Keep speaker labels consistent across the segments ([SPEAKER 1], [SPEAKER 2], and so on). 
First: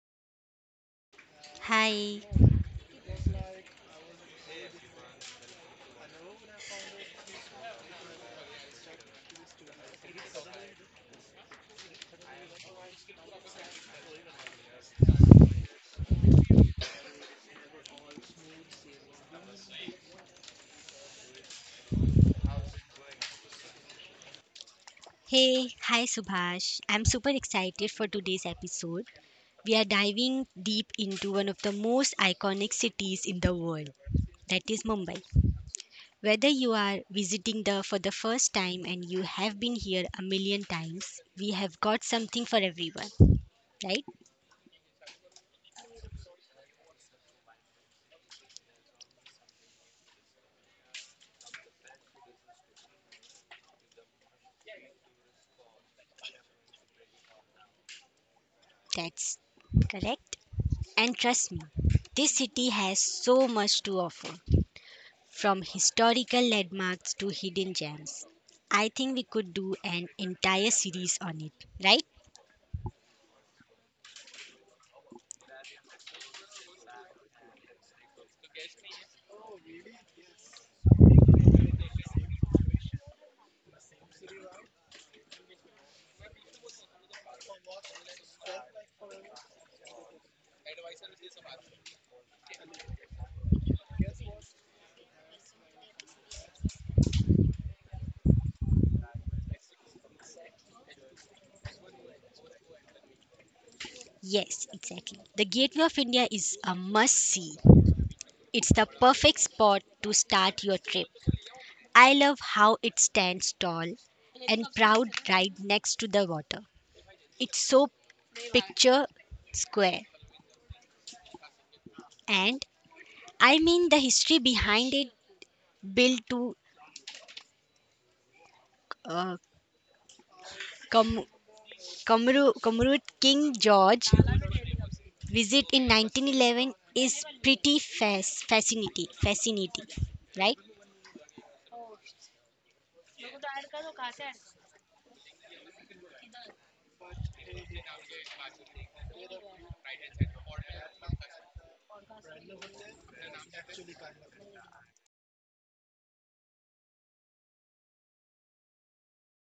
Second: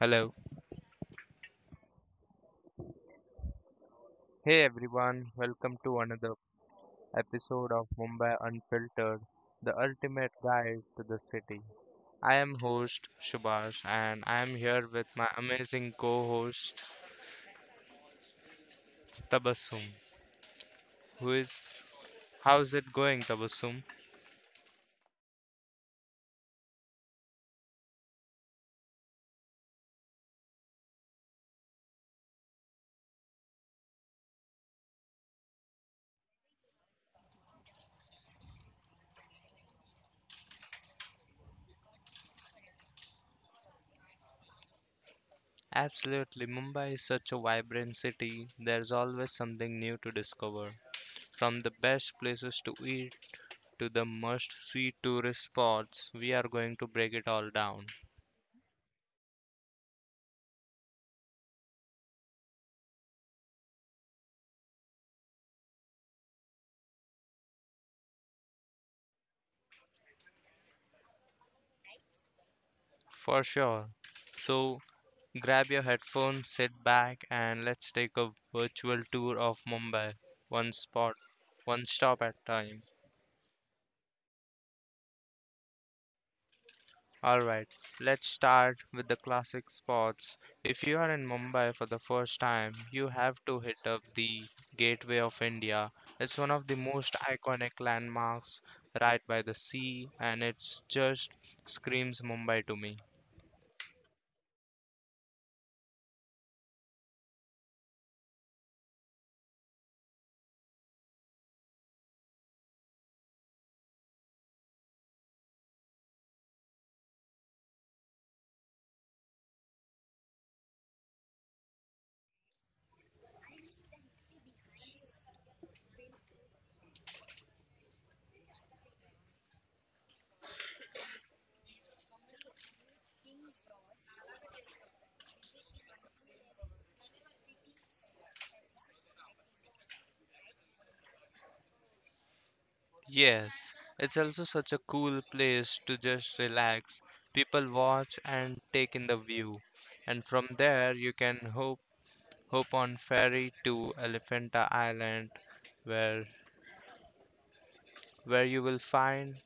[SPEAKER 1] Hello.
[SPEAKER 2] Hi.
[SPEAKER 1] Hey everyone, welcome to another episode of Mumbai Unfiltered, the ultimate guide to the city. I am host Shubhash and I am here with my amazing co-host Tabassum. Who is How's it going, Tabassum?
[SPEAKER 2] Hey, hi Subhash. I'm super excited for today's episode. We are diving deep into one of the most iconic cities in the world, that is Mumbai. Whether you are visiting the for the first time and you have been here a million times, we have got something for everyone, right?
[SPEAKER 1] Absolutely, Mumbai is such a vibrant city. There's always something new to discover. From the best places to eat to the must-see tourist spots, we are going to break it all down.
[SPEAKER 2] That's correct. And trust me, this city has so much to offer. From historical landmarks to hidden gems. I think we could do an entire series on it, right?
[SPEAKER 1] For sure. So, Grab your headphones, sit back, and let's take a virtual tour of Mumbai, one spot, one stop at a time. Alright, let's start with the classic spots. If you are in Mumbai for the first time, you have to hit up the Gateway of India. It's one of the most iconic landmarks right by the sea, and it just screams Mumbai to me.
[SPEAKER 2] Yes, exactly. The Gateway of India is a must see. It's the perfect spot to start your trip. I love how it stands tall and proud right next to the water. It's so picture square. And the history behind it built to uh, com- King George visit in 1911 is pretty fascinating, right?
[SPEAKER 1] Yes, it's also such a cool place to just relax, people watch, and take in the view. And from there you can hop on ferry to Elephanta Island where where you will find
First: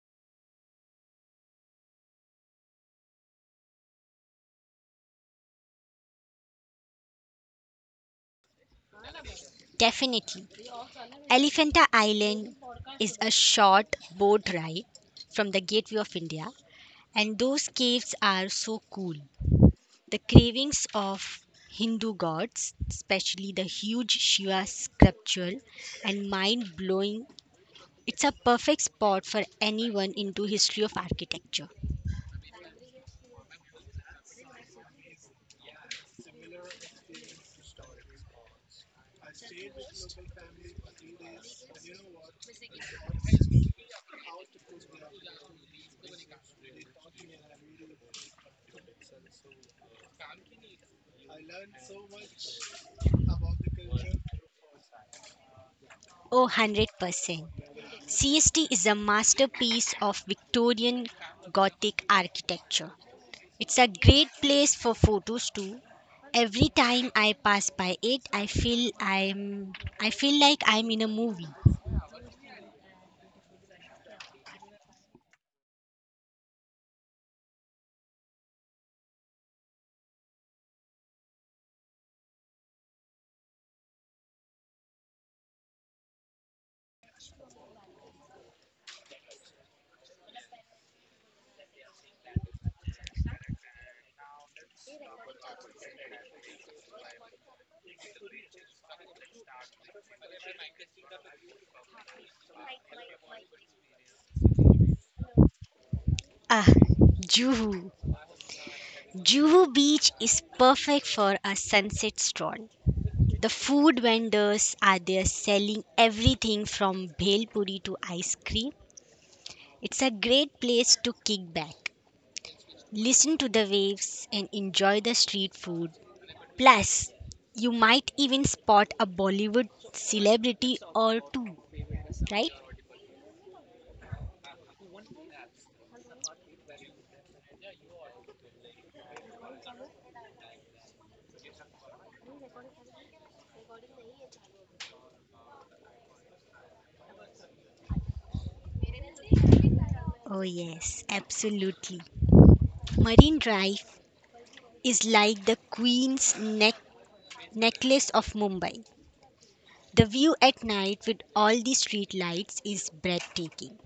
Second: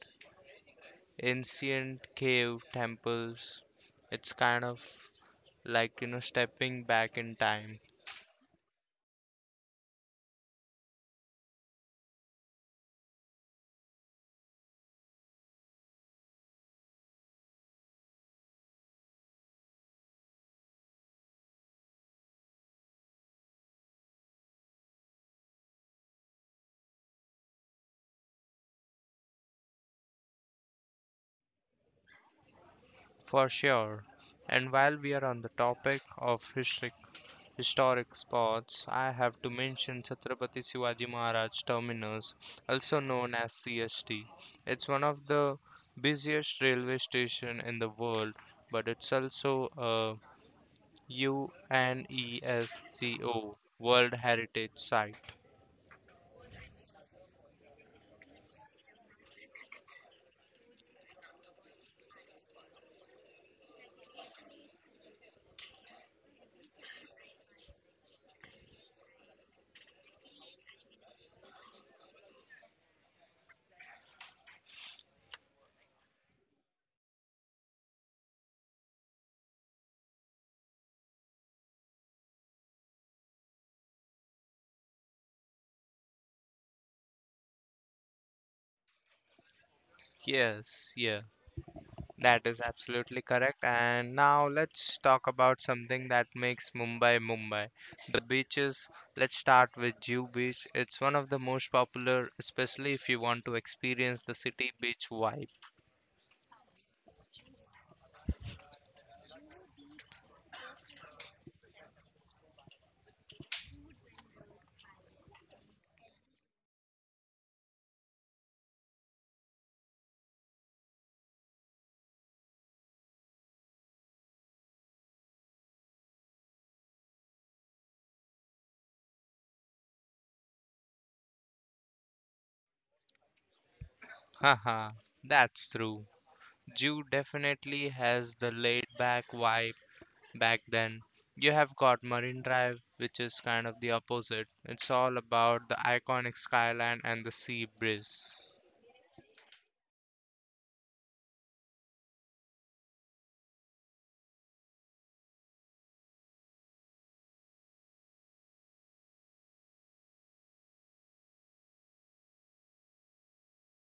[SPEAKER 1] ancient cave temples. It's kind of like stepping back in time.
[SPEAKER 2] Definitely. Elephanta Island is a short boat ride from the Gateway of India, and those caves are so cool. The cravings of Hindu gods, especially the huge Shiva sculpture, and mind blowing. It's a perfect spot for anyone into history of architecture.
[SPEAKER 1] For sure. And while we are on the topic of historic spots, I have to mention Chhatrapati Shivaji Maharaj Terminus, also known as CST. It's one of the busiest railway station in the world, but it's also a UNESCO World Heritage Site.
[SPEAKER 2] Oh, 100%. CST is a masterpiece of Victorian Gothic architecture. It's a great place for photos too. Every time I pass by it, I feel like I'm in a movie.
[SPEAKER 1] Yes, yes, that is absolutely correct. And now let's talk about something that makes Mumbai Mumbai. The beaches. Let's start with Jew Beach. It's one of the most popular, especially if you want to experience the city beach vibe.
[SPEAKER 2] Ah, Juhu. Juhu Beach is perfect for a sunset stroll. The food vendors are there selling everything from bhel puri to ice cream. It's a great place to kick back. Listen to the waves and enjoy the street food. Plus, you might even spot a Bollywood celebrity or two, right?
[SPEAKER 1] Haha, that's true. Jew definitely has the laid back vibe back then. You have got Marine Drive, which is kind of the opposite. It's all about the iconic skyline and the sea breeze.
[SPEAKER 2] Oh, yes, absolutely. Marine Drive is like the necklace of Mumbai. The view at night with all the street lights is breathtaking.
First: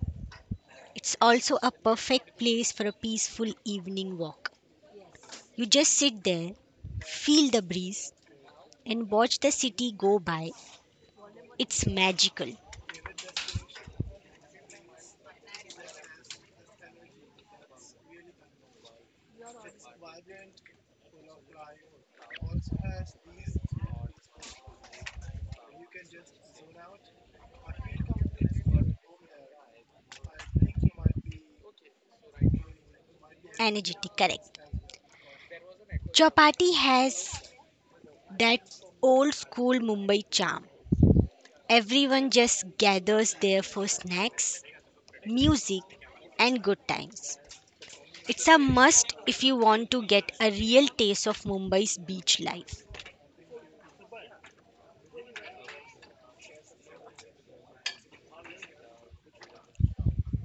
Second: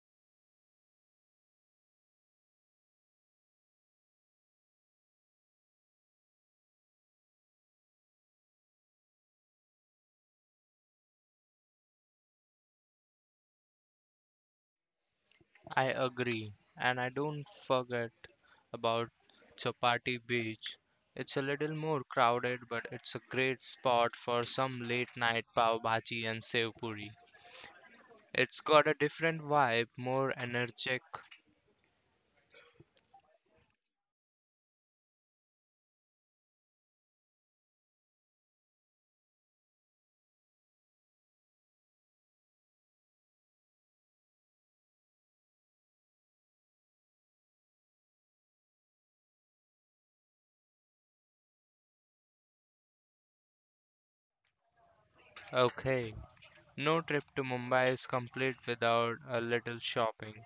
[SPEAKER 2] It's also a perfect place for a peaceful evening walk. You just sit there, feel the breeze, and watch the city go by. It's magical,
[SPEAKER 1] I agree. And I don't forget about Chapati Beach. It's a little more crowded, but it's a great spot for some late night pav bhaji and sev puri. It's got a different vibe, more energetic.
[SPEAKER 2] energetic, correct. Chapati has that old school Mumbai charm. Everyone just gathers there for snacks, music, and good times. It's a must if you want to get a real taste of Mumbai's beach life.
[SPEAKER 1] Okay, no trip to Mumbai is complete without a little shopping.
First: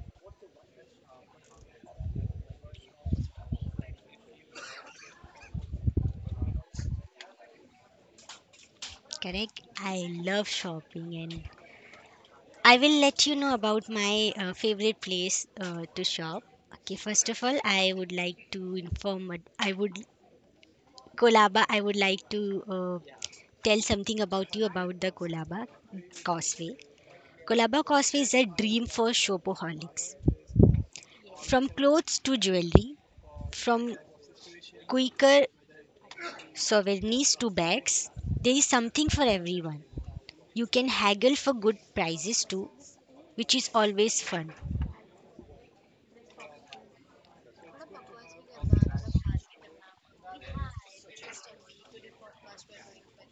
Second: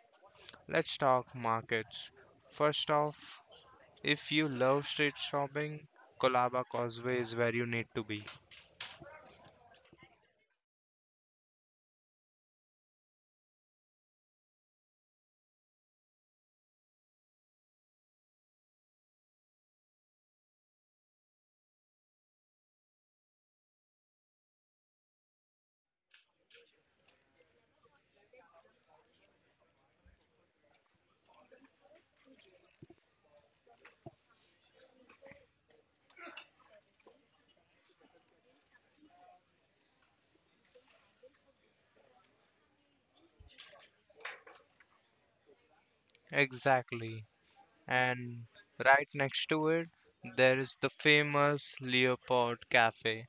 [SPEAKER 1] Let's talk markets. First off, if you love street shopping, Kolaba Causeway is where you need to be.
[SPEAKER 2] Correct? I love shopping and I will let you know about my favorite place to shop. Okay, first of all, I would like to inform, I would Kolaba, I would like to tell something about you about the Kolaba Causeway. Kolaba Causeway is a dream for shopaholics. From clothes to jewelry, from quicker souvenirs to bags, there is something for everyone. You can haggle for good prices too, which is always fun.
[SPEAKER 1] Exactly. And right next to it there is the famous Leopold Cafe.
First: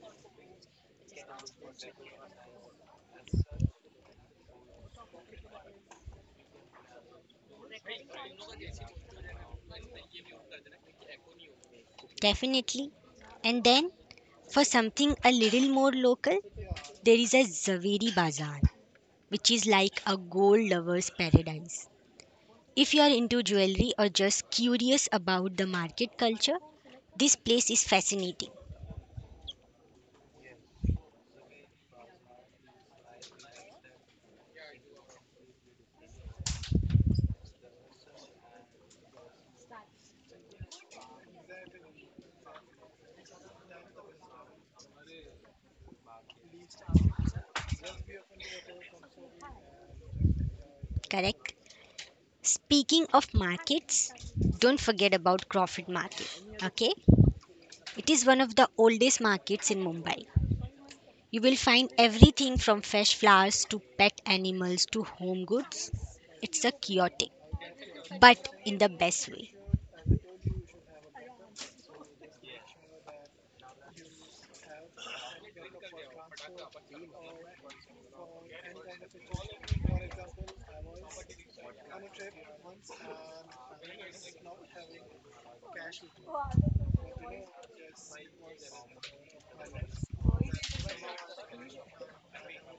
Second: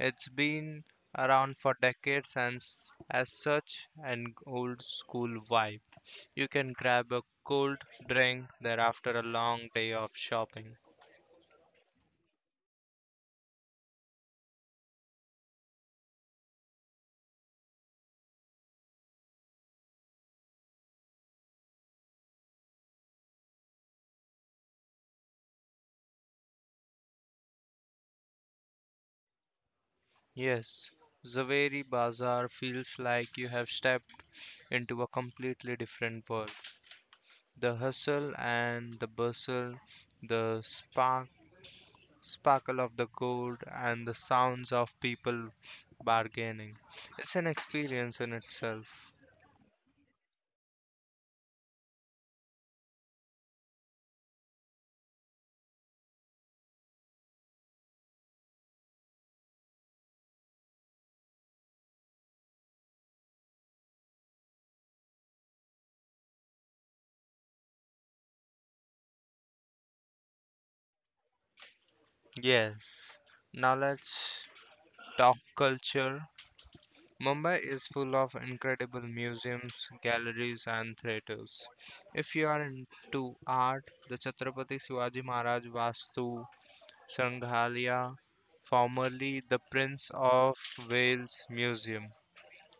[SPEAKER 1] It's been around for decades and as such an old school vibe. You can grab a cold drink there after a long day of shopping.
[SPEAKER 2] Definitely. And then, for something a little more local, there is a Zaveri Bazaar, which is like a gold lover's paradise. If you are into jewelry or just curious about the market culture, this place is fascinating,
[SPEAKER 1] Yes, Zaveri Bazaar feels like you have stepped into a completely different world. The hustle and the bustle, the sparkle of the gold, and the sounds of people bargaining. It's an experience in itself.
[SPEAKER 2] correct? Speaking of markets, don't forget about Crawford Market, okay? It is one of the oldest markets in Mumbai. You will find everything from fresh flowers to pet animals to home goods. It's a chaotic, but in the best way.
[SPEAKER 1] Yes. Now let's talk culture. Mumbai is full of incredible museums, galleries, and theatres. If you are into art, the Chhatrapati Shivaji Maharaj Vastu Sanghalia, formerly the Prince of Wales Museum,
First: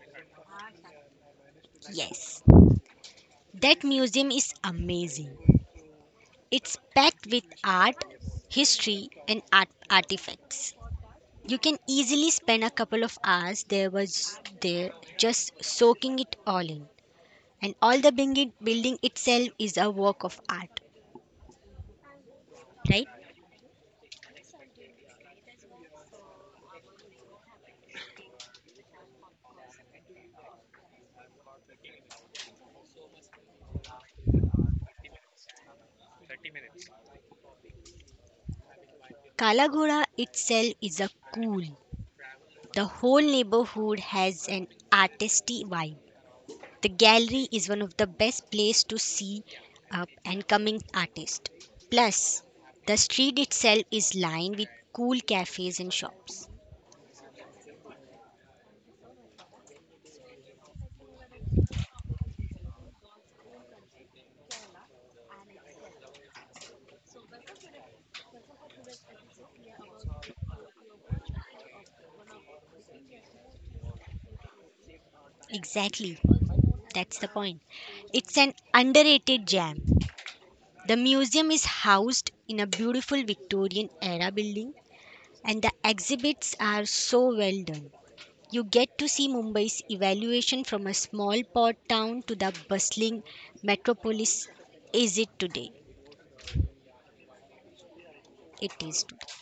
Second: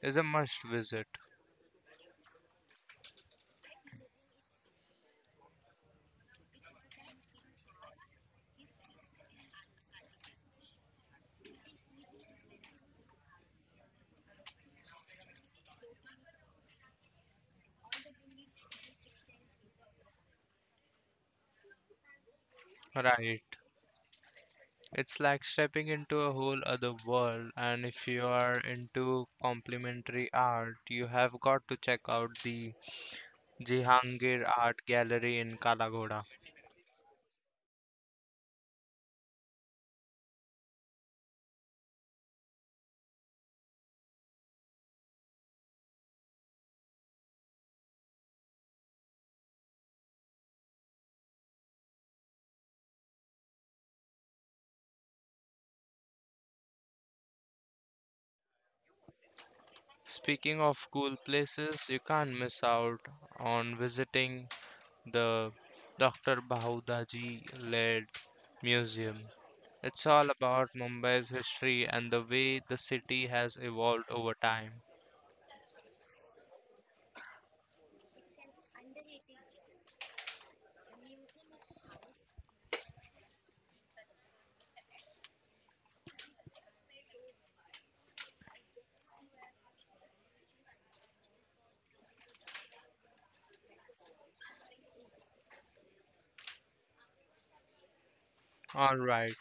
[SPEAKER 1] is a must visit.
[SPEAKER 2] Yes. That museum is amazing. It's packed with art, history, and art artifacts. You can easily spend a couple of hours there was there just soaking it all in. And all the building itself is a work of art, right?
[SPEAKER 1] Right. It's like stepping into a whole other world, and if you are into complementary art, you have got to check out the Jehangir Art Gallery in Kalagoda.
[SPEAKER 2] Kalagoda itself is a cool. The whole neighborhood has an artisty vibe. The gallery is one of the best places to see up and coming artists. Plus, the street itself is lined with cool cafes and shops.
[SPEAKER 1] Speaking of cool places, you can't miss out on visiting the Dr. Bahudaji led museum. It's all about Mumbai's history and the way the city has evolved over time.
[SPEAKER 2] Exactly. That's the point. It's an underrated gem. The museum is housed in a beautiful Victorian era building, and the exhibits are so well done. You get to see Mumbai's evaluation from a small port town to the bustling metropolis is it today. It
[SPEAKER 1] All
[SPEAKER 2] is today.
[SPEAKER 1] right,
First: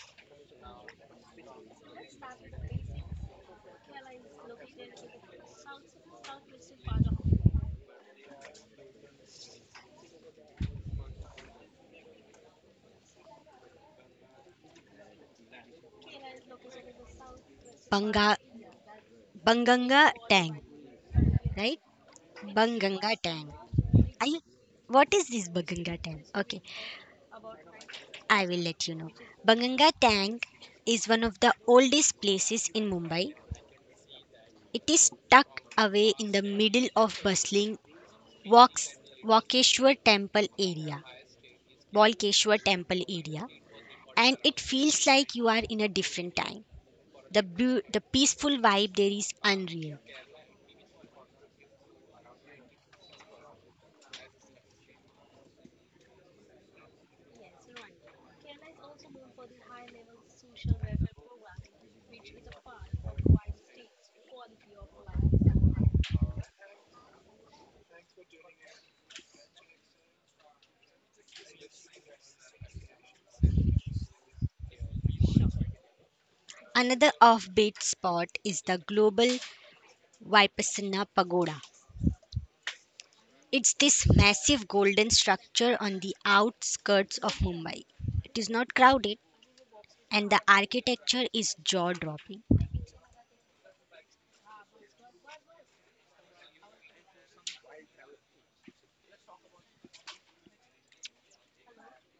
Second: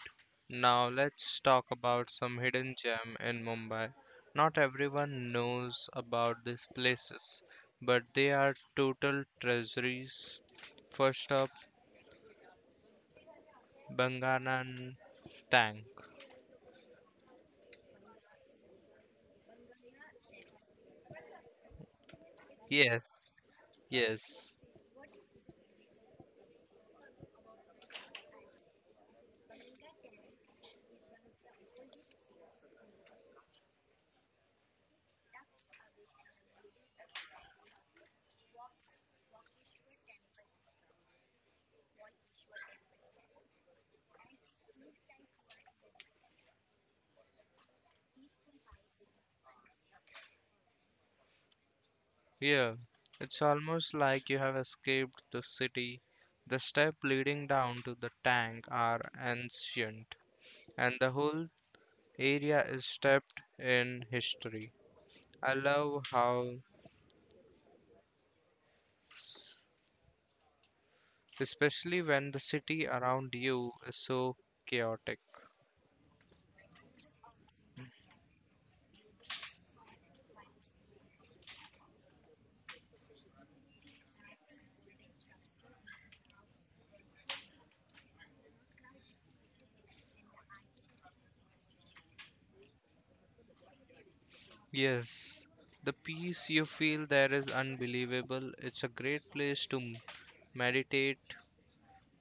[SPEAKER 1] now let's talk about some hidden gem in Mumbai. Not everyone knows about these places, but they are total treasuries. First up, Banganan Tank.
[SPEAKER 2] Banga, Banganga Tang, right? Banganga
[SPEAKER 1] Yes,
[SPEAKER 2] Tang. Are you,
[SPEAKER 1] yes.
[SPEAKER 2] what is this Banganga Tang? Okay. I will let you know. Banganga Tank is one of the oldest places in Mumbai. It is tucked away in the middle of bustling Waks- Walkeshwar Temple area, Walkeshwar Temple area, and it feels like you are in a different time. The peaceful vibe there is unreal.
[SPEAKER 1] Yeah, it's almost like you have escaped the city. The steps leading down to the tank are ancient, and the whole area is steeped in history. I love how, s- especially when the city around you is so chaotic.
[SPEAKER 2] Another offbeat spot is the Global Vipassana Pagoda. It's this massive golden structure on the outskirts of Mumbai. It is not crowded and the architecture is jaw dropping.
[SPEAKER 1] Yes, the peace you feel there is unbelievable. It's a great place to meditate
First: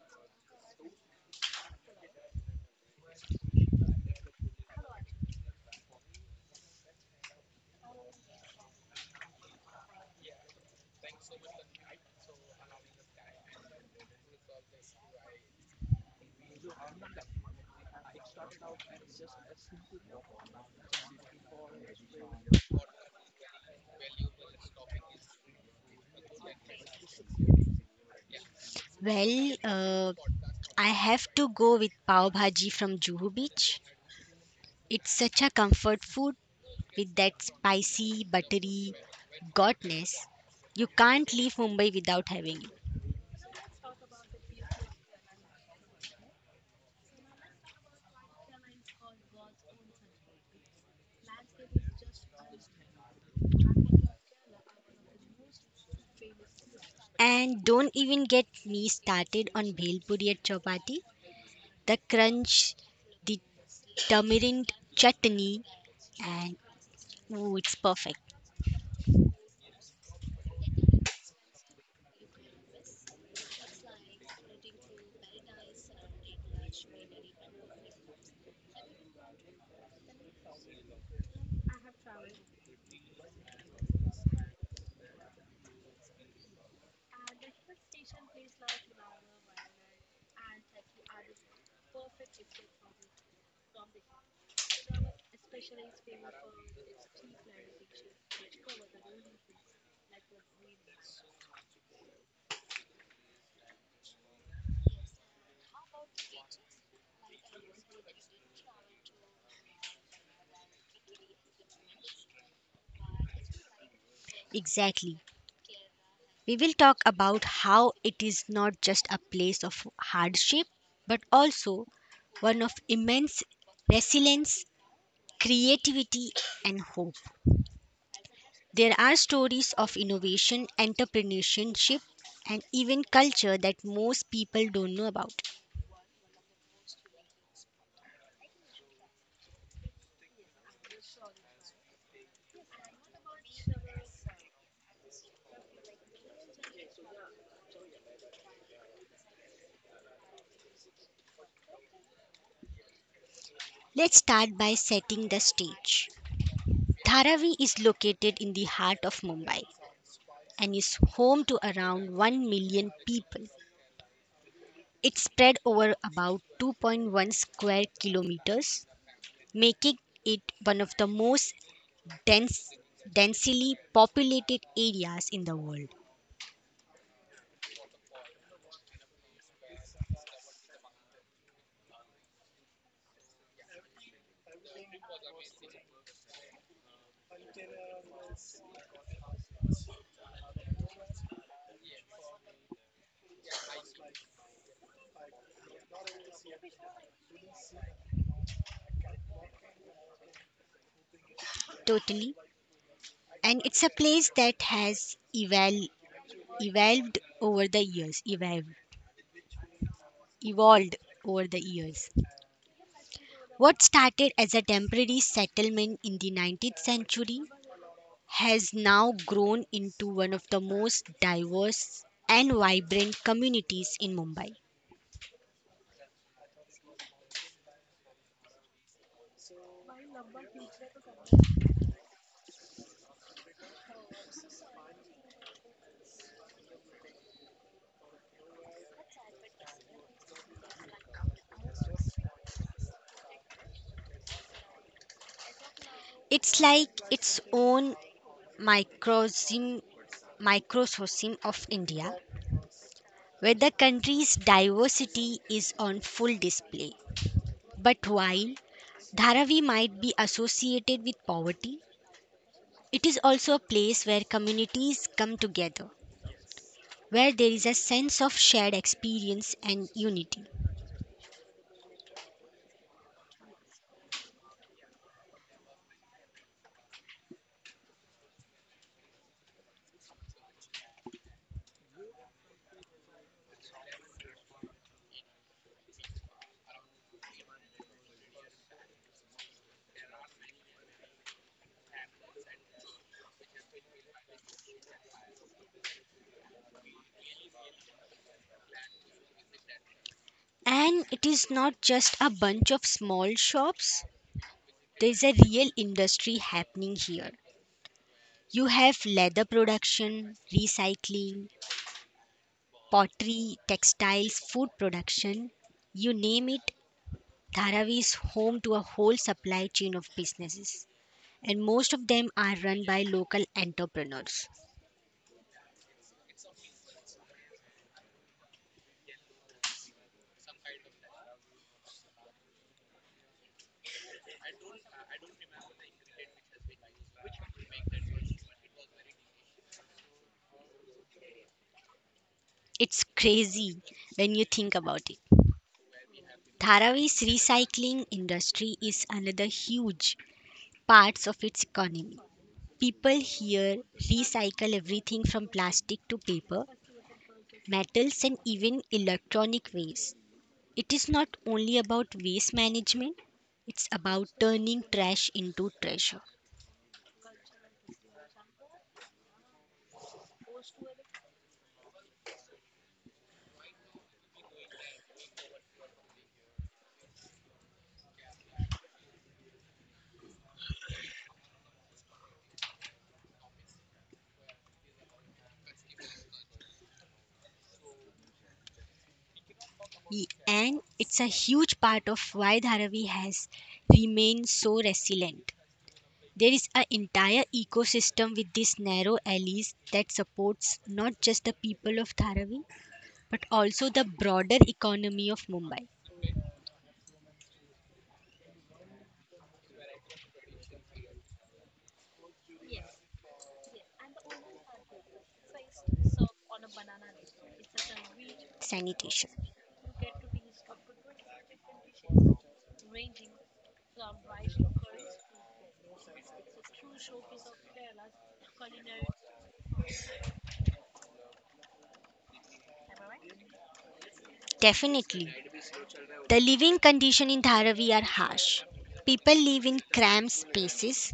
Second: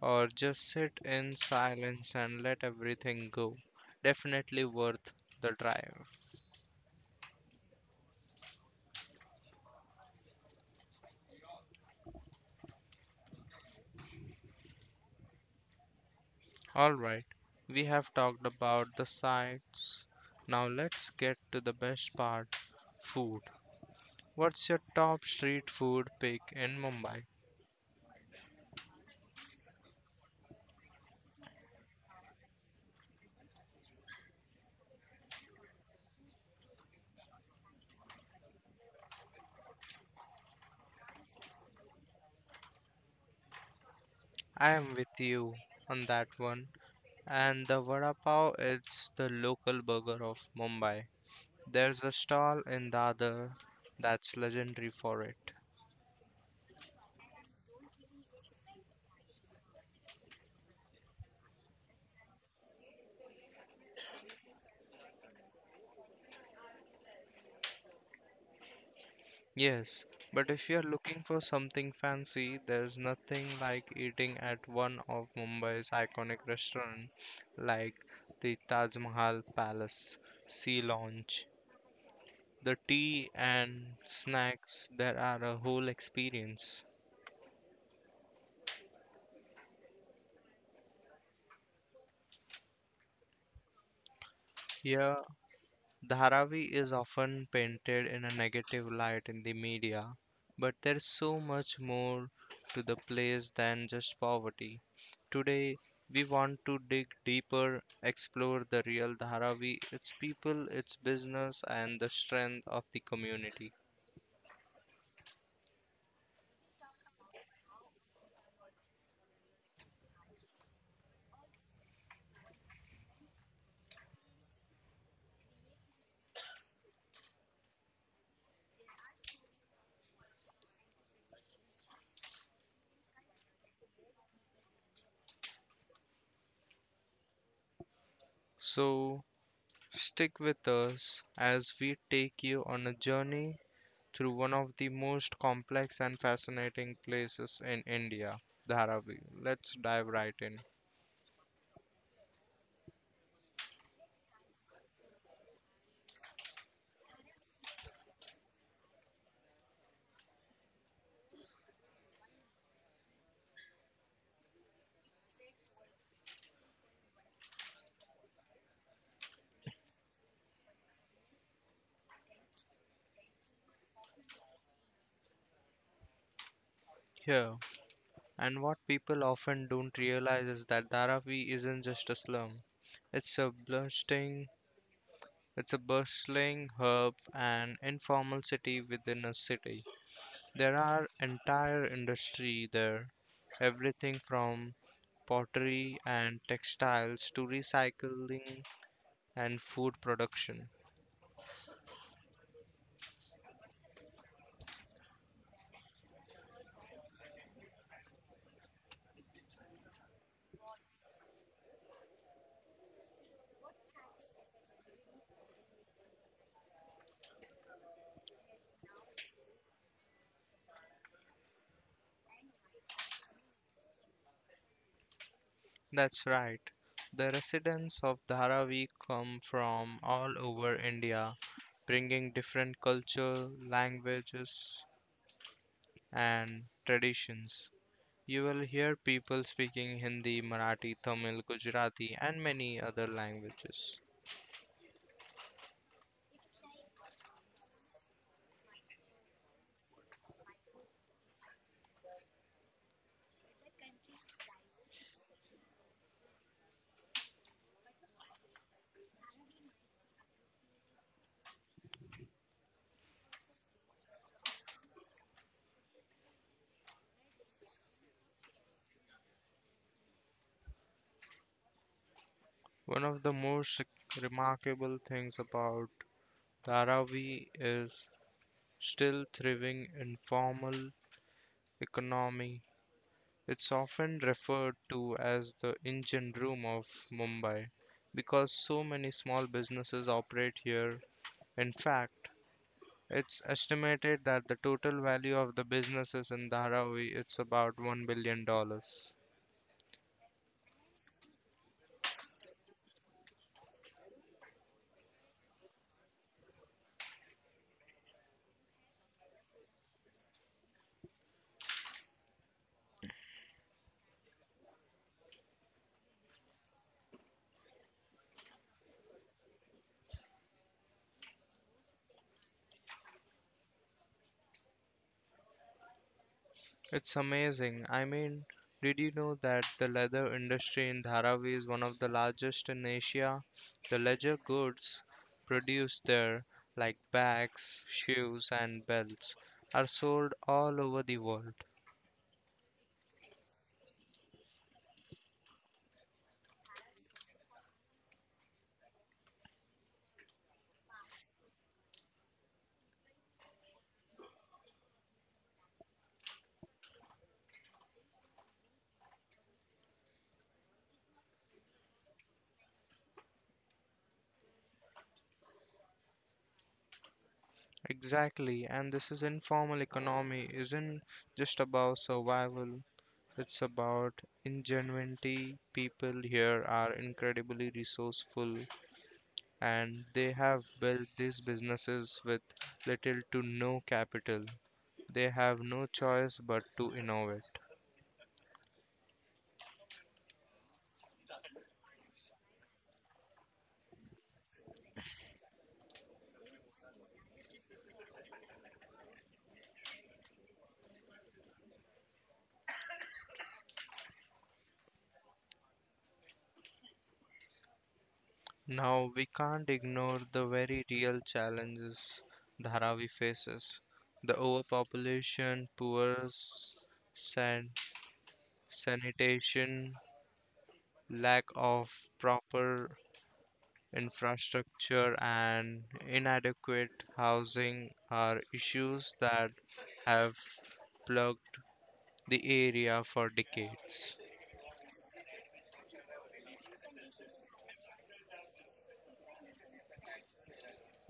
[SPEAKER 1] or just sit in silence and let everything go. Definitely worth the drive. Alright, we have talked about the sights. Now let's get to the best part, food. What's your top street food pick in Mumbai?
[SPEAKER 2] Well, I have to go with pav bhaji from Juhu Beach. It's such a comfort food with that spicy, buttery goodness. You can't leave Mumbai without having it.
[SPEAKER 1] I am with you on that one. And the vada pav, it's the local burger of Mumbai. There's a stall in Dadar that's legendary for it.
[SPEAKER 2] And don't even get me started on bhel puri at chapati. The crunch, the tamarind chutney, and oh, it's perfect.
[SPEAKER 1] Yes, but if you're looking for something fancy, there's nothing like eating at one of Mumbai's iconic restaurants like the Taj Mahal Palace, Sea Lounge. The tea and snacks there are a whole experience. Here Dharavi is often painted in a negative light in the media, but there's so much more to the place than just poverty. Today, we want to dig deeper, explore the real Dharavi, its people, its business, and the strength of the community.
[SPEAKER 2] Exactly. We will talk about how it is not just a place of hardship, but also one of immense resilience, creativity, and hope. There are stories of innovation, entrepreneurship, and even culture that most people don't know about.
[SPEAKER 1] So, stick with us as we take you on a journey through one of the most complex and fascinating places in India, Dharavi. Let's dive right in.
[SPEAKER 2] Let's start by setting the stage. Dharavi is located in the heart of Mumbai and is home to around 1 million people. It spread over about 2.1 square kilometers, making it one of the most dense, densely populated areas in the world.
[SPEAKER 1] Yeah, and what people often don't realize is that Dharavi isn't just a slum. It's a bustling, it's a bustling hub and informal city within a city. There are entire industry there, everything from pottery and textiles to recycling and food production.
[SPEAKER 2] Totally. And it's a place that has evolved over the years. Evolved over the years. What started as a temporary settlement in the 19th century has now grown into one of the most diverse and vibrant communities in Mumbai.
[SPEAKER 1] That's right. The residents of Dharavi come from all over India bringing different culture, languages, and traditions. You will hear people speaking Hindi, Marathi, Tamil, Gujarati, and many other languages.
[SPEAKER 2] It's like its own microcosm, microcosm of India, where the country's diversity is on full display. But while Dharavi might be associated with poverty, it is also a place where communities come together, where there is a sense of shared experience and unity.
[SPEAKER 1] One of the most remarkable things about Dharavi is still thriving informal economy. It's often referred to as the engine room of Mumbai because so many small businesses operate here. In fact, it's estimated that the total value of the businesses in Dharavi it's about 1 billion dollars.
[SPEAKER 2] And it is not just a bunch of small shops, there is a real industry happening here. You have leather production, recycling, pottery, textiles, food production, you name it, Dharavi is home to a whole supply chain of businesses. And most of them are run by local entrepreneurs.
[SPEAKER 1] It's amazing. I mean, did you know that the leather industry in Dharavi is one of the largest in Asia? The leather goods produced there, like bags, shoes, and belts, are sold all over the world.
[SPEAKER 2] It's crazy when you think about it. Dharavi's recycling industry is another huge part of its economy. People here recycle everything from plastic to paper, metals, and even electronic waste. It is not only about waste management, it's about turning trash into treasure.
[SPEAKER 1] Exactly, and this is informal economy isn't just about survival. It's about ingenuity. People here are incredibly resourceful and they have built these businesses with little to no capital. They have no choice but to innovate.
[SPEAKER 2] And it's a huge part of why Dharavi has remained so resilient. There is an entire ecosystem with these narrow alleys that supports not just the people of Dharavi, but also the broader economy of Mumbai.
[SPEAKER 1] Now, we can't ignore the very real challenges Dharavi faces the overpopulation, poor san-
[SPEAKER 2] Sanitation.
[SPEAKER 1] sanitation, lack of proper infrastructure, and inadequate housing are issues that have plagued the area for decades.
[SPEAKER 2] Definitely. The living conditions in Dharavi are harsh. People live in cramped spaces,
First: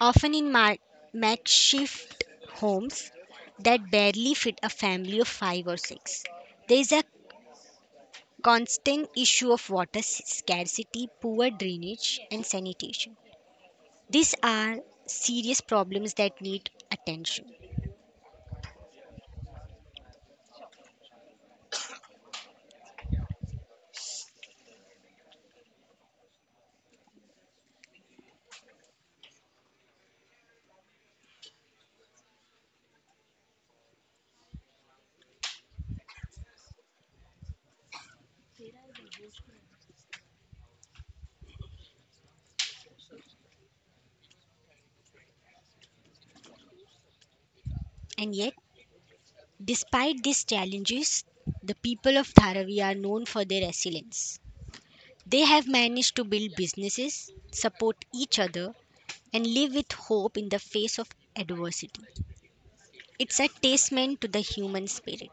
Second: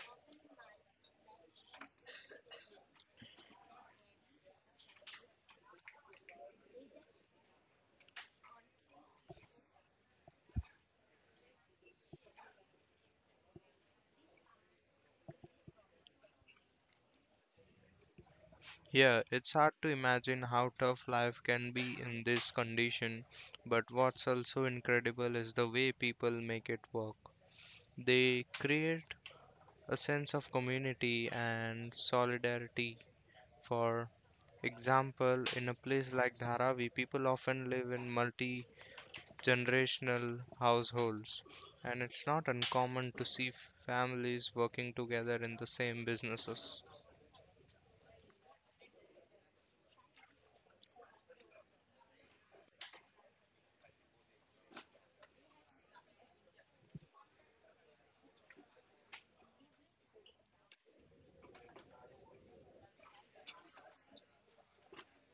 [SPEAKER 2] often in makeshift homes that barely fit a family of five or six. There is a constant issue of water scarcity, poor drainage, and sanitation. These are serious problems that need attention.
[SPEAKER 1] Yeah, it's hard to imagine how tough life can be in this condition, but what's also incredible is the way people make it work. They create a sense of community and solidarity. For example, in a place like Dharavi, people often live in multi generational households, and it's not uncommon to see families working together in the same businesses.
[SPEAKER 2] And yet, despite these challenges, the people of Dharavi are known for their resilience. They have managed to build businesses, support each other, and live with hope in the face of adversity. It's a testament to the human spirit.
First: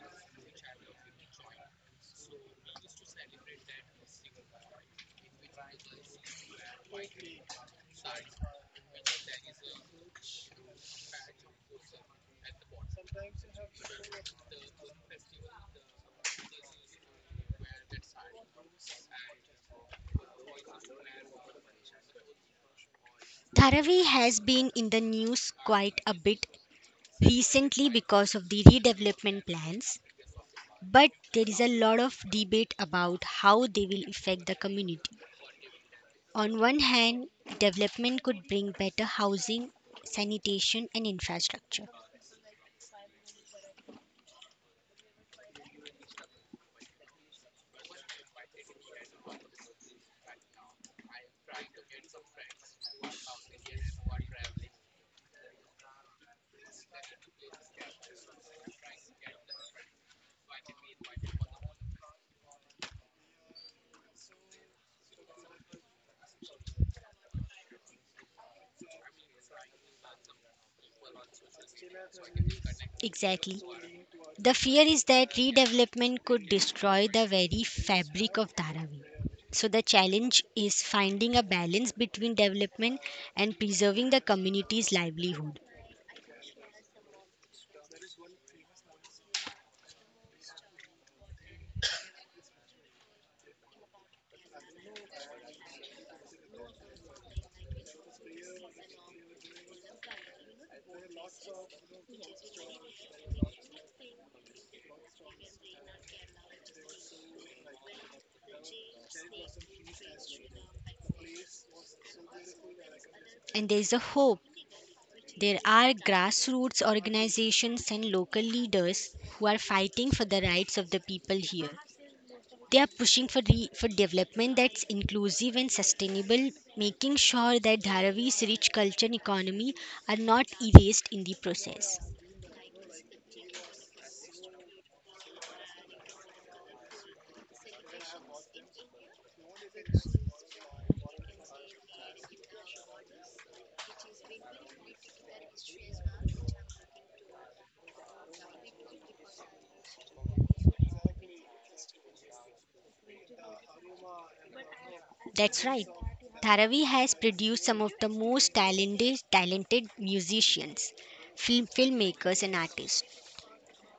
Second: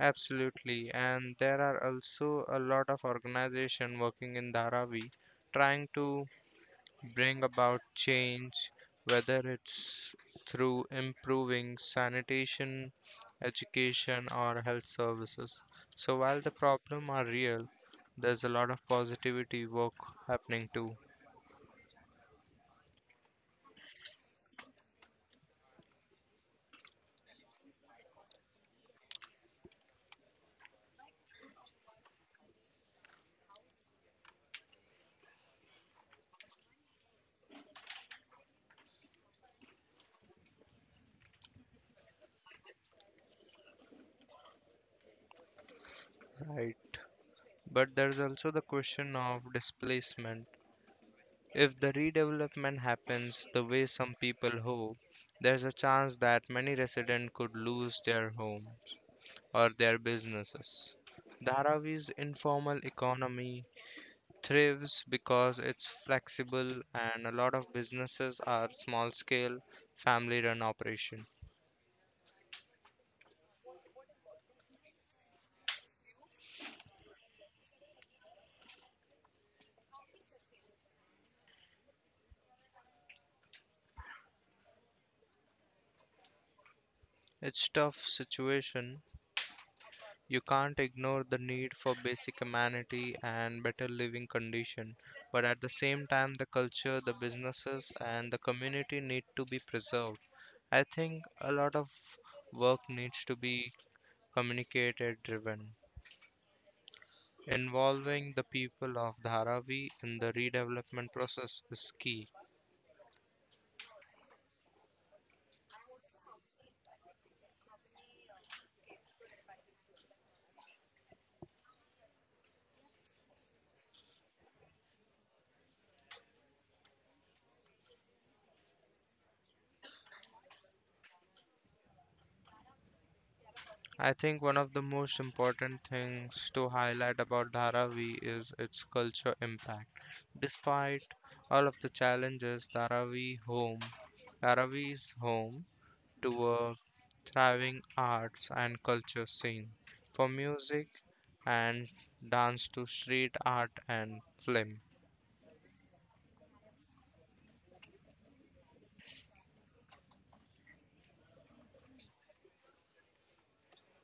[SPEAKER 1] Absolutely, and there are also a lot of organization working in Dharavi trying to bring about change, whether it's through improving sanitation, education, or health services. So while the problem are real, there's a lot of positivity work happening too,
[SPEAKER 2] Dharavi has been in the news quite a bit recently because of the redevelopment plans, but there is a lot of debate about how they will affect the community. On one hand, development could bring better housing, sanitation, and infrastructure.
[SPEAKER 1] right? But there's also the question of displacement. If the redevelopment happens the way some people hope, there's a chance that many residents could lose their homes or their businesses. Dharavi's informal economy thrives because it's flexible and a lot of businesses are small scale, family run operation.
[SPEAKER 2] Exactly. The fear is that redevelopment could destroy the very fabric of Dharavi. So the challenge is finding a balance between development and preserving the community's livelihood.
[SPEAKER 1] It's tough situation. You can't ignore the need for basic amenity and better living condition, but at the same time the culture, the businesses and the community need to be preserved. I think a lot of work needs to be communicated driven. Involving the people of Dharavi in the redevelopment process is key.
[SPEAKER 2] And there is a hope. There are grassroots organizations and local leaders who are fighting for the rights of the people here. They are pushing for, for development that's inclusive and sustainable, making sure that Dharavi's rich culture and economy are not erased in the process.
[SPEAKER 1] I think one of the most important things to highlight about Dharavi is its culture impact. Despite all of the challenges, Dharavi is home to a thriving arts and culture scene, from music and dance to street art and film.
[SPEAKER 2] That's right. Dharavi has produced some of the most talented musicians, filmmakers, and artists.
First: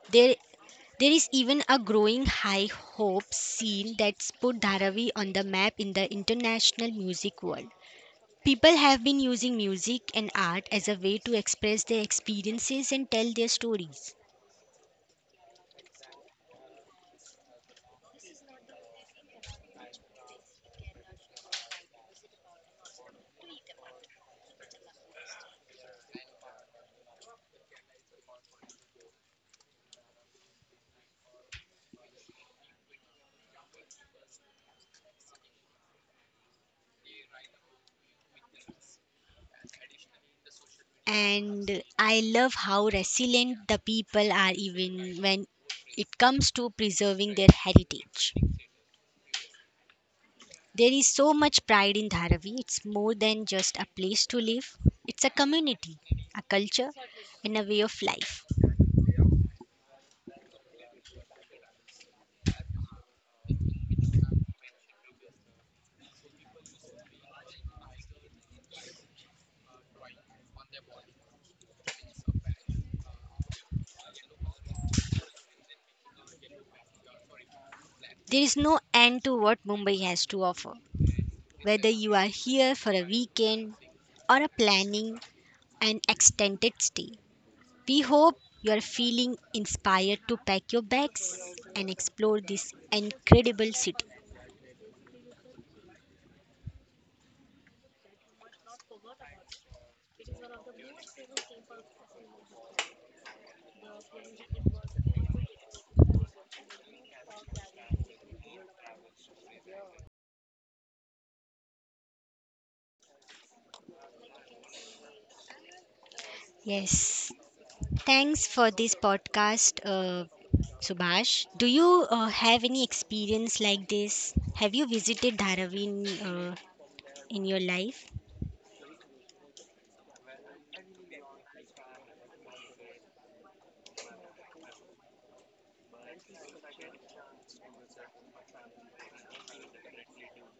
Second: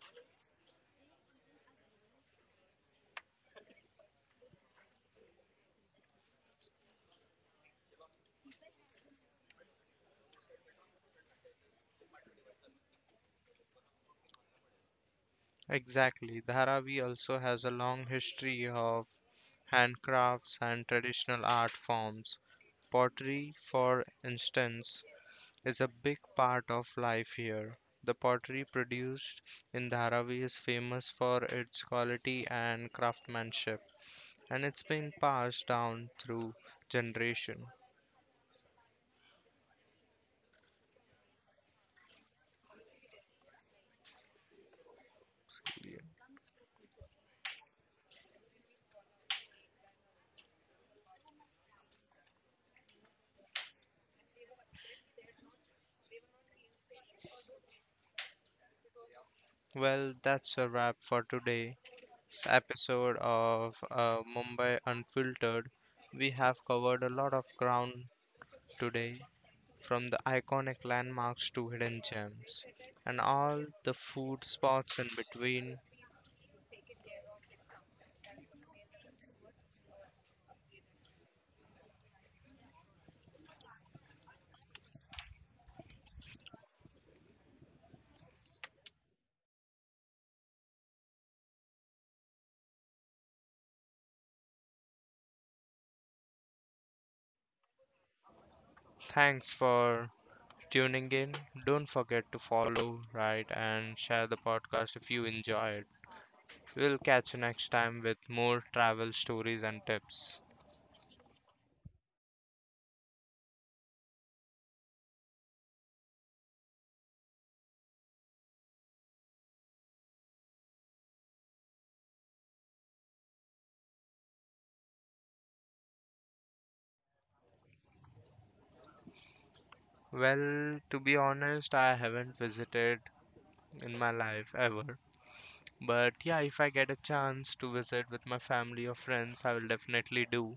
[SPEAKER 2] There, there is even a growing high hope scene that's put Dharavi on the map in the international music world. People have been using music and art as a way to express their experiences and tell their stories.
[SPEAKER 1] Exactly. Dharavi also has a long history of handcrafts and traditional art forms. Pottery, for instance, is a big part of life here. The pottery produced in Dharavi is famous for its quality and craftsmanship, and it's been passed down through generation.
[SPEAKER 2] And I love how resilient the people are, even when it comes to preserving their heritage. There is so much pride in Dharavi. It's more than just a place to live, it's a community, a culture, and a way of life.
[SPEAKER 1] Well, that's a wrap for today. Episode of Mumbai Unfiltered, we have covered a lot of ground today, from the iconic landmarks to hidden gems, and all the food spots in between.
[SPEAKER 2] There is no end to what Mumbai has to offer. Whether you are here for a weekend or are planning an extended stay, we hope you are feeling inspired to pack your bags and explore this incredible city.
[SPEAKER 1] Thanks for tuning in. Don't forget to follow, write, and share the podcast if you enjoyed. We'll catch you next time with more travel stories and tips.
[SPEAKER 2] Yes, thanks for this podcast, Subhash. Do you have any experience like this? Have you visited Dharavi in your life?
[SPEAKER 1] Well, to be honest, I haven't visited in my life ever. But yeah, if I get a chance to visit with my family or friends, I will definitely do.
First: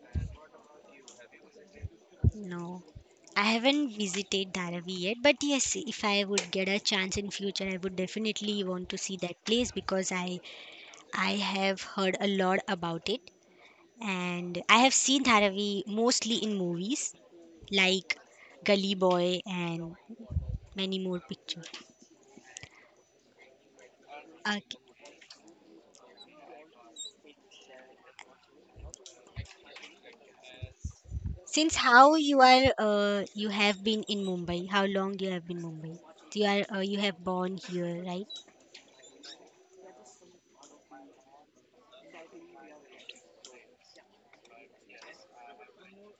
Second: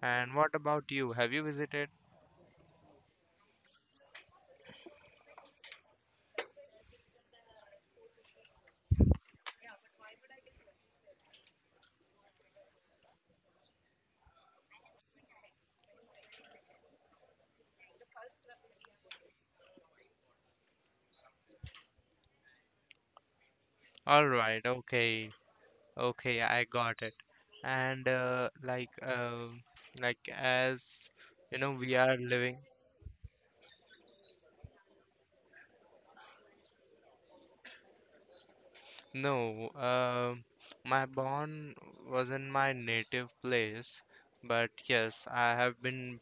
[SPEAKER 1] And what about you? Have you visited?
[SPEAKER 2] No. I haven't visited Dharavi yet, but yes, if I would get a chance in future, I would definitely want to see that place because I have heard a lot about it, and I have seen Dharavi mostly in movies like Gully Boy and many more pictures.
[SPEAKER 1] All
[SPEAKER 2] Okay.
[SPEAKER 1] right, okay. Okay, I got it. And like as you know,
[SPEAKER 2] Since
[SPEAKER 1] we are
[SPEAKER 2] how you
[SPEAKER 1] living.
[SPEAKER 2] are you have been in Mumbai? How long you have been Mumbai? You are you have born here, right?
[SPEAKER 1] No, my born was in my native place, but yes, I have been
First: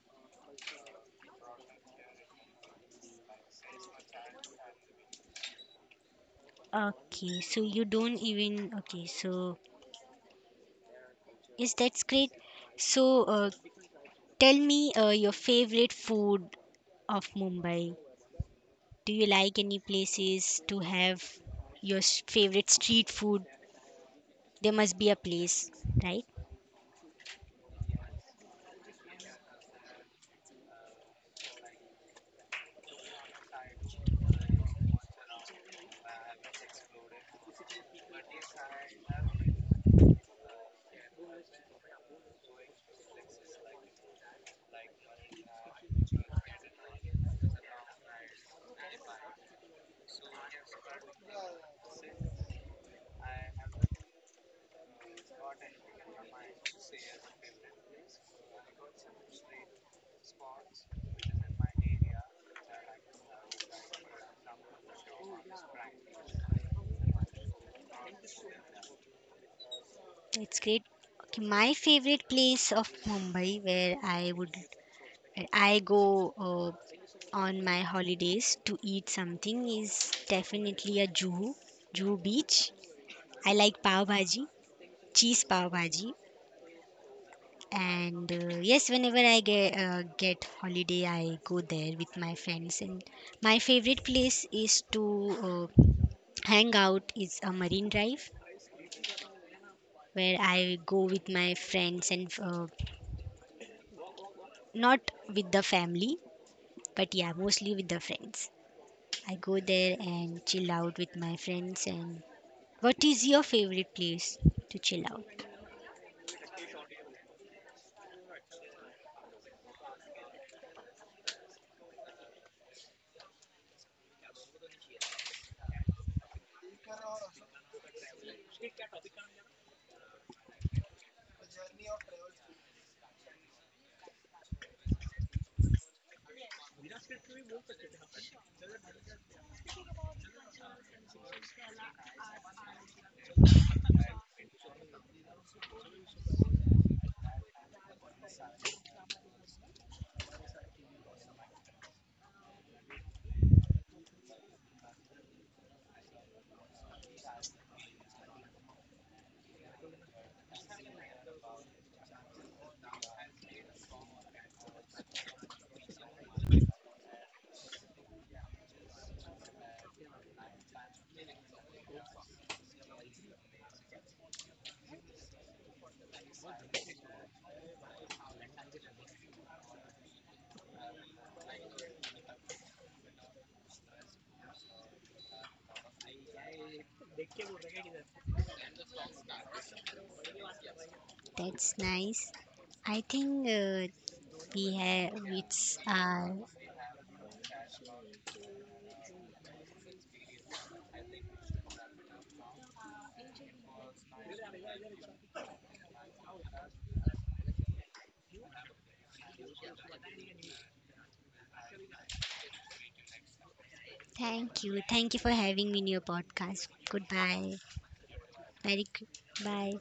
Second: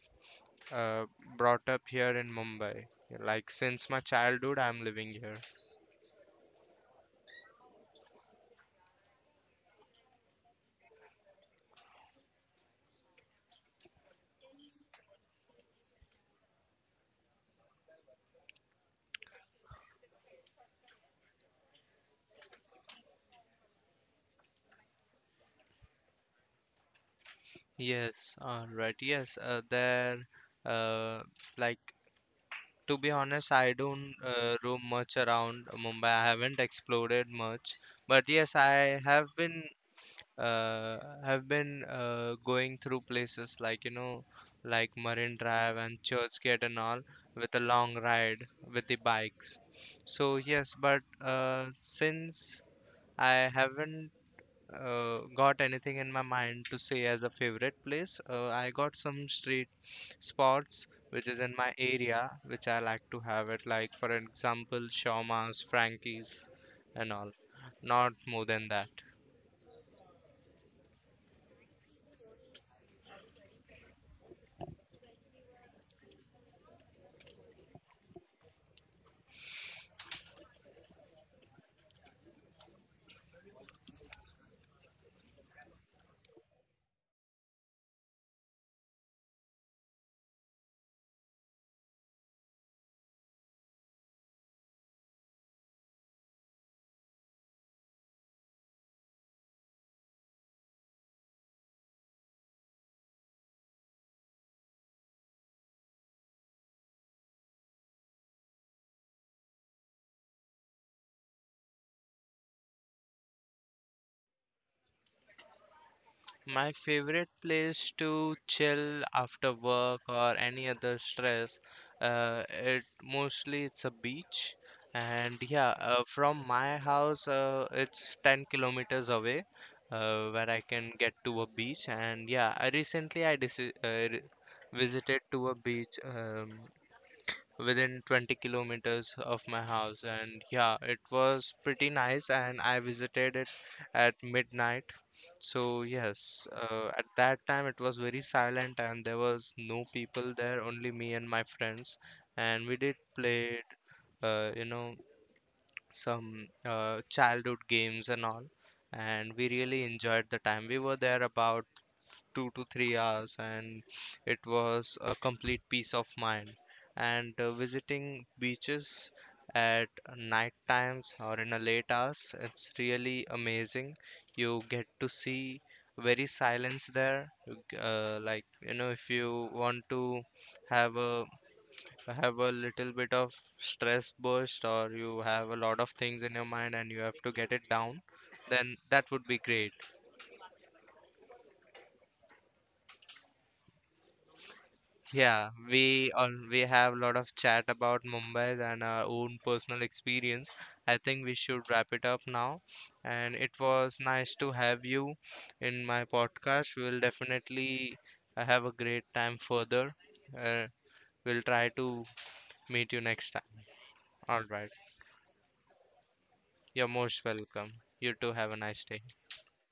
[SPEAKER 1] uh, brought up here in Mumbai. Like since my childhood, I'm living here.
[SPEAKER 2] Okay, so you don't even okay. So yes, that's great. So tell me your favorite food of Mumbai. Do you like any places to have your favorite street food? There must be a place, right?
[SPEAKER 1] Yes, all right. Yes, uh, like, to be honest, I don't roam much around Mumbai. I haven't explored much, but yes, I uh, have been going through places like, you know, like Marine Drive and Churchgate and all with a long ride with the bikes. So yes, but since I haven't got anything in my mind to say as a favorite place. I got some street spots which is in my area which I like to have it, like for example Shawma's, Frankie's and all. Not more than that.
[SPEAKER 2] That's great. Okay, my favorite place of Mumbai where I go uh, on my holidays to eat something is definitely a Juhu Beach. I like pav bhaji, cheese pav bhaji, and yes, whenever I get holiday, I go there with my friends. And my favorite place is to uh, hang out is a Marine Drive where I go with my friends and not with the family, but yeah, mostly with the friends. I go there and chill out with my friends. And what is your favorite place to chill out?
[SPEAKER 1] My favorite place to chill after work or any other stress, it mostly it's a beach, and yeah, from my house, it's 10 kilometers away, where I can get to a beach. And yeah, I recently visited to a beach. Within 20 kilometers of my house, and yeah, it was pretty nice and I visited it at midnight. So yes, at that time it was very silent and there was no people there, only me and my friends, and we did play uh, you know some childhood games and all, and we really enjoyed the time. We were there about 2 to 3 hours, and it was a complete peace of mind. And visiting beaches at night times or in a late hours, it's really amazing. You get to see very silence there. Like, you know, if you want to have a little bit of stress burst or you have a lot of things in your mind and you have to get it down, then that would be great.
[SPEAKER 2] That's nice. I think we have
[SPEAKER 1] Yeah,
[SPEAKER 2] it's
[SPEAKER 1] we all we have a lot of chat about Mumbai and our own personal experience. I think we should wrap it up now. And it was nice to have you in my podcast. We will definitely have a great time further. Uh, we'll try to meet you next time. All
[SPEAKER 2] thank
[SPEAKER 1] right.
[SPEAKER 2] you. Thank you for having me in your podcast.
[SPEAKER 1] You're most
[SPEAKER 2] Goodbye.
[SPEAKER 1] welcome. You too have a
[SPEAKER 2] Very
[SPEAKER 1] nice
[SPEAKER 2] good.
[SPEAKER 1] day.
[SPEAKER 2] Bye.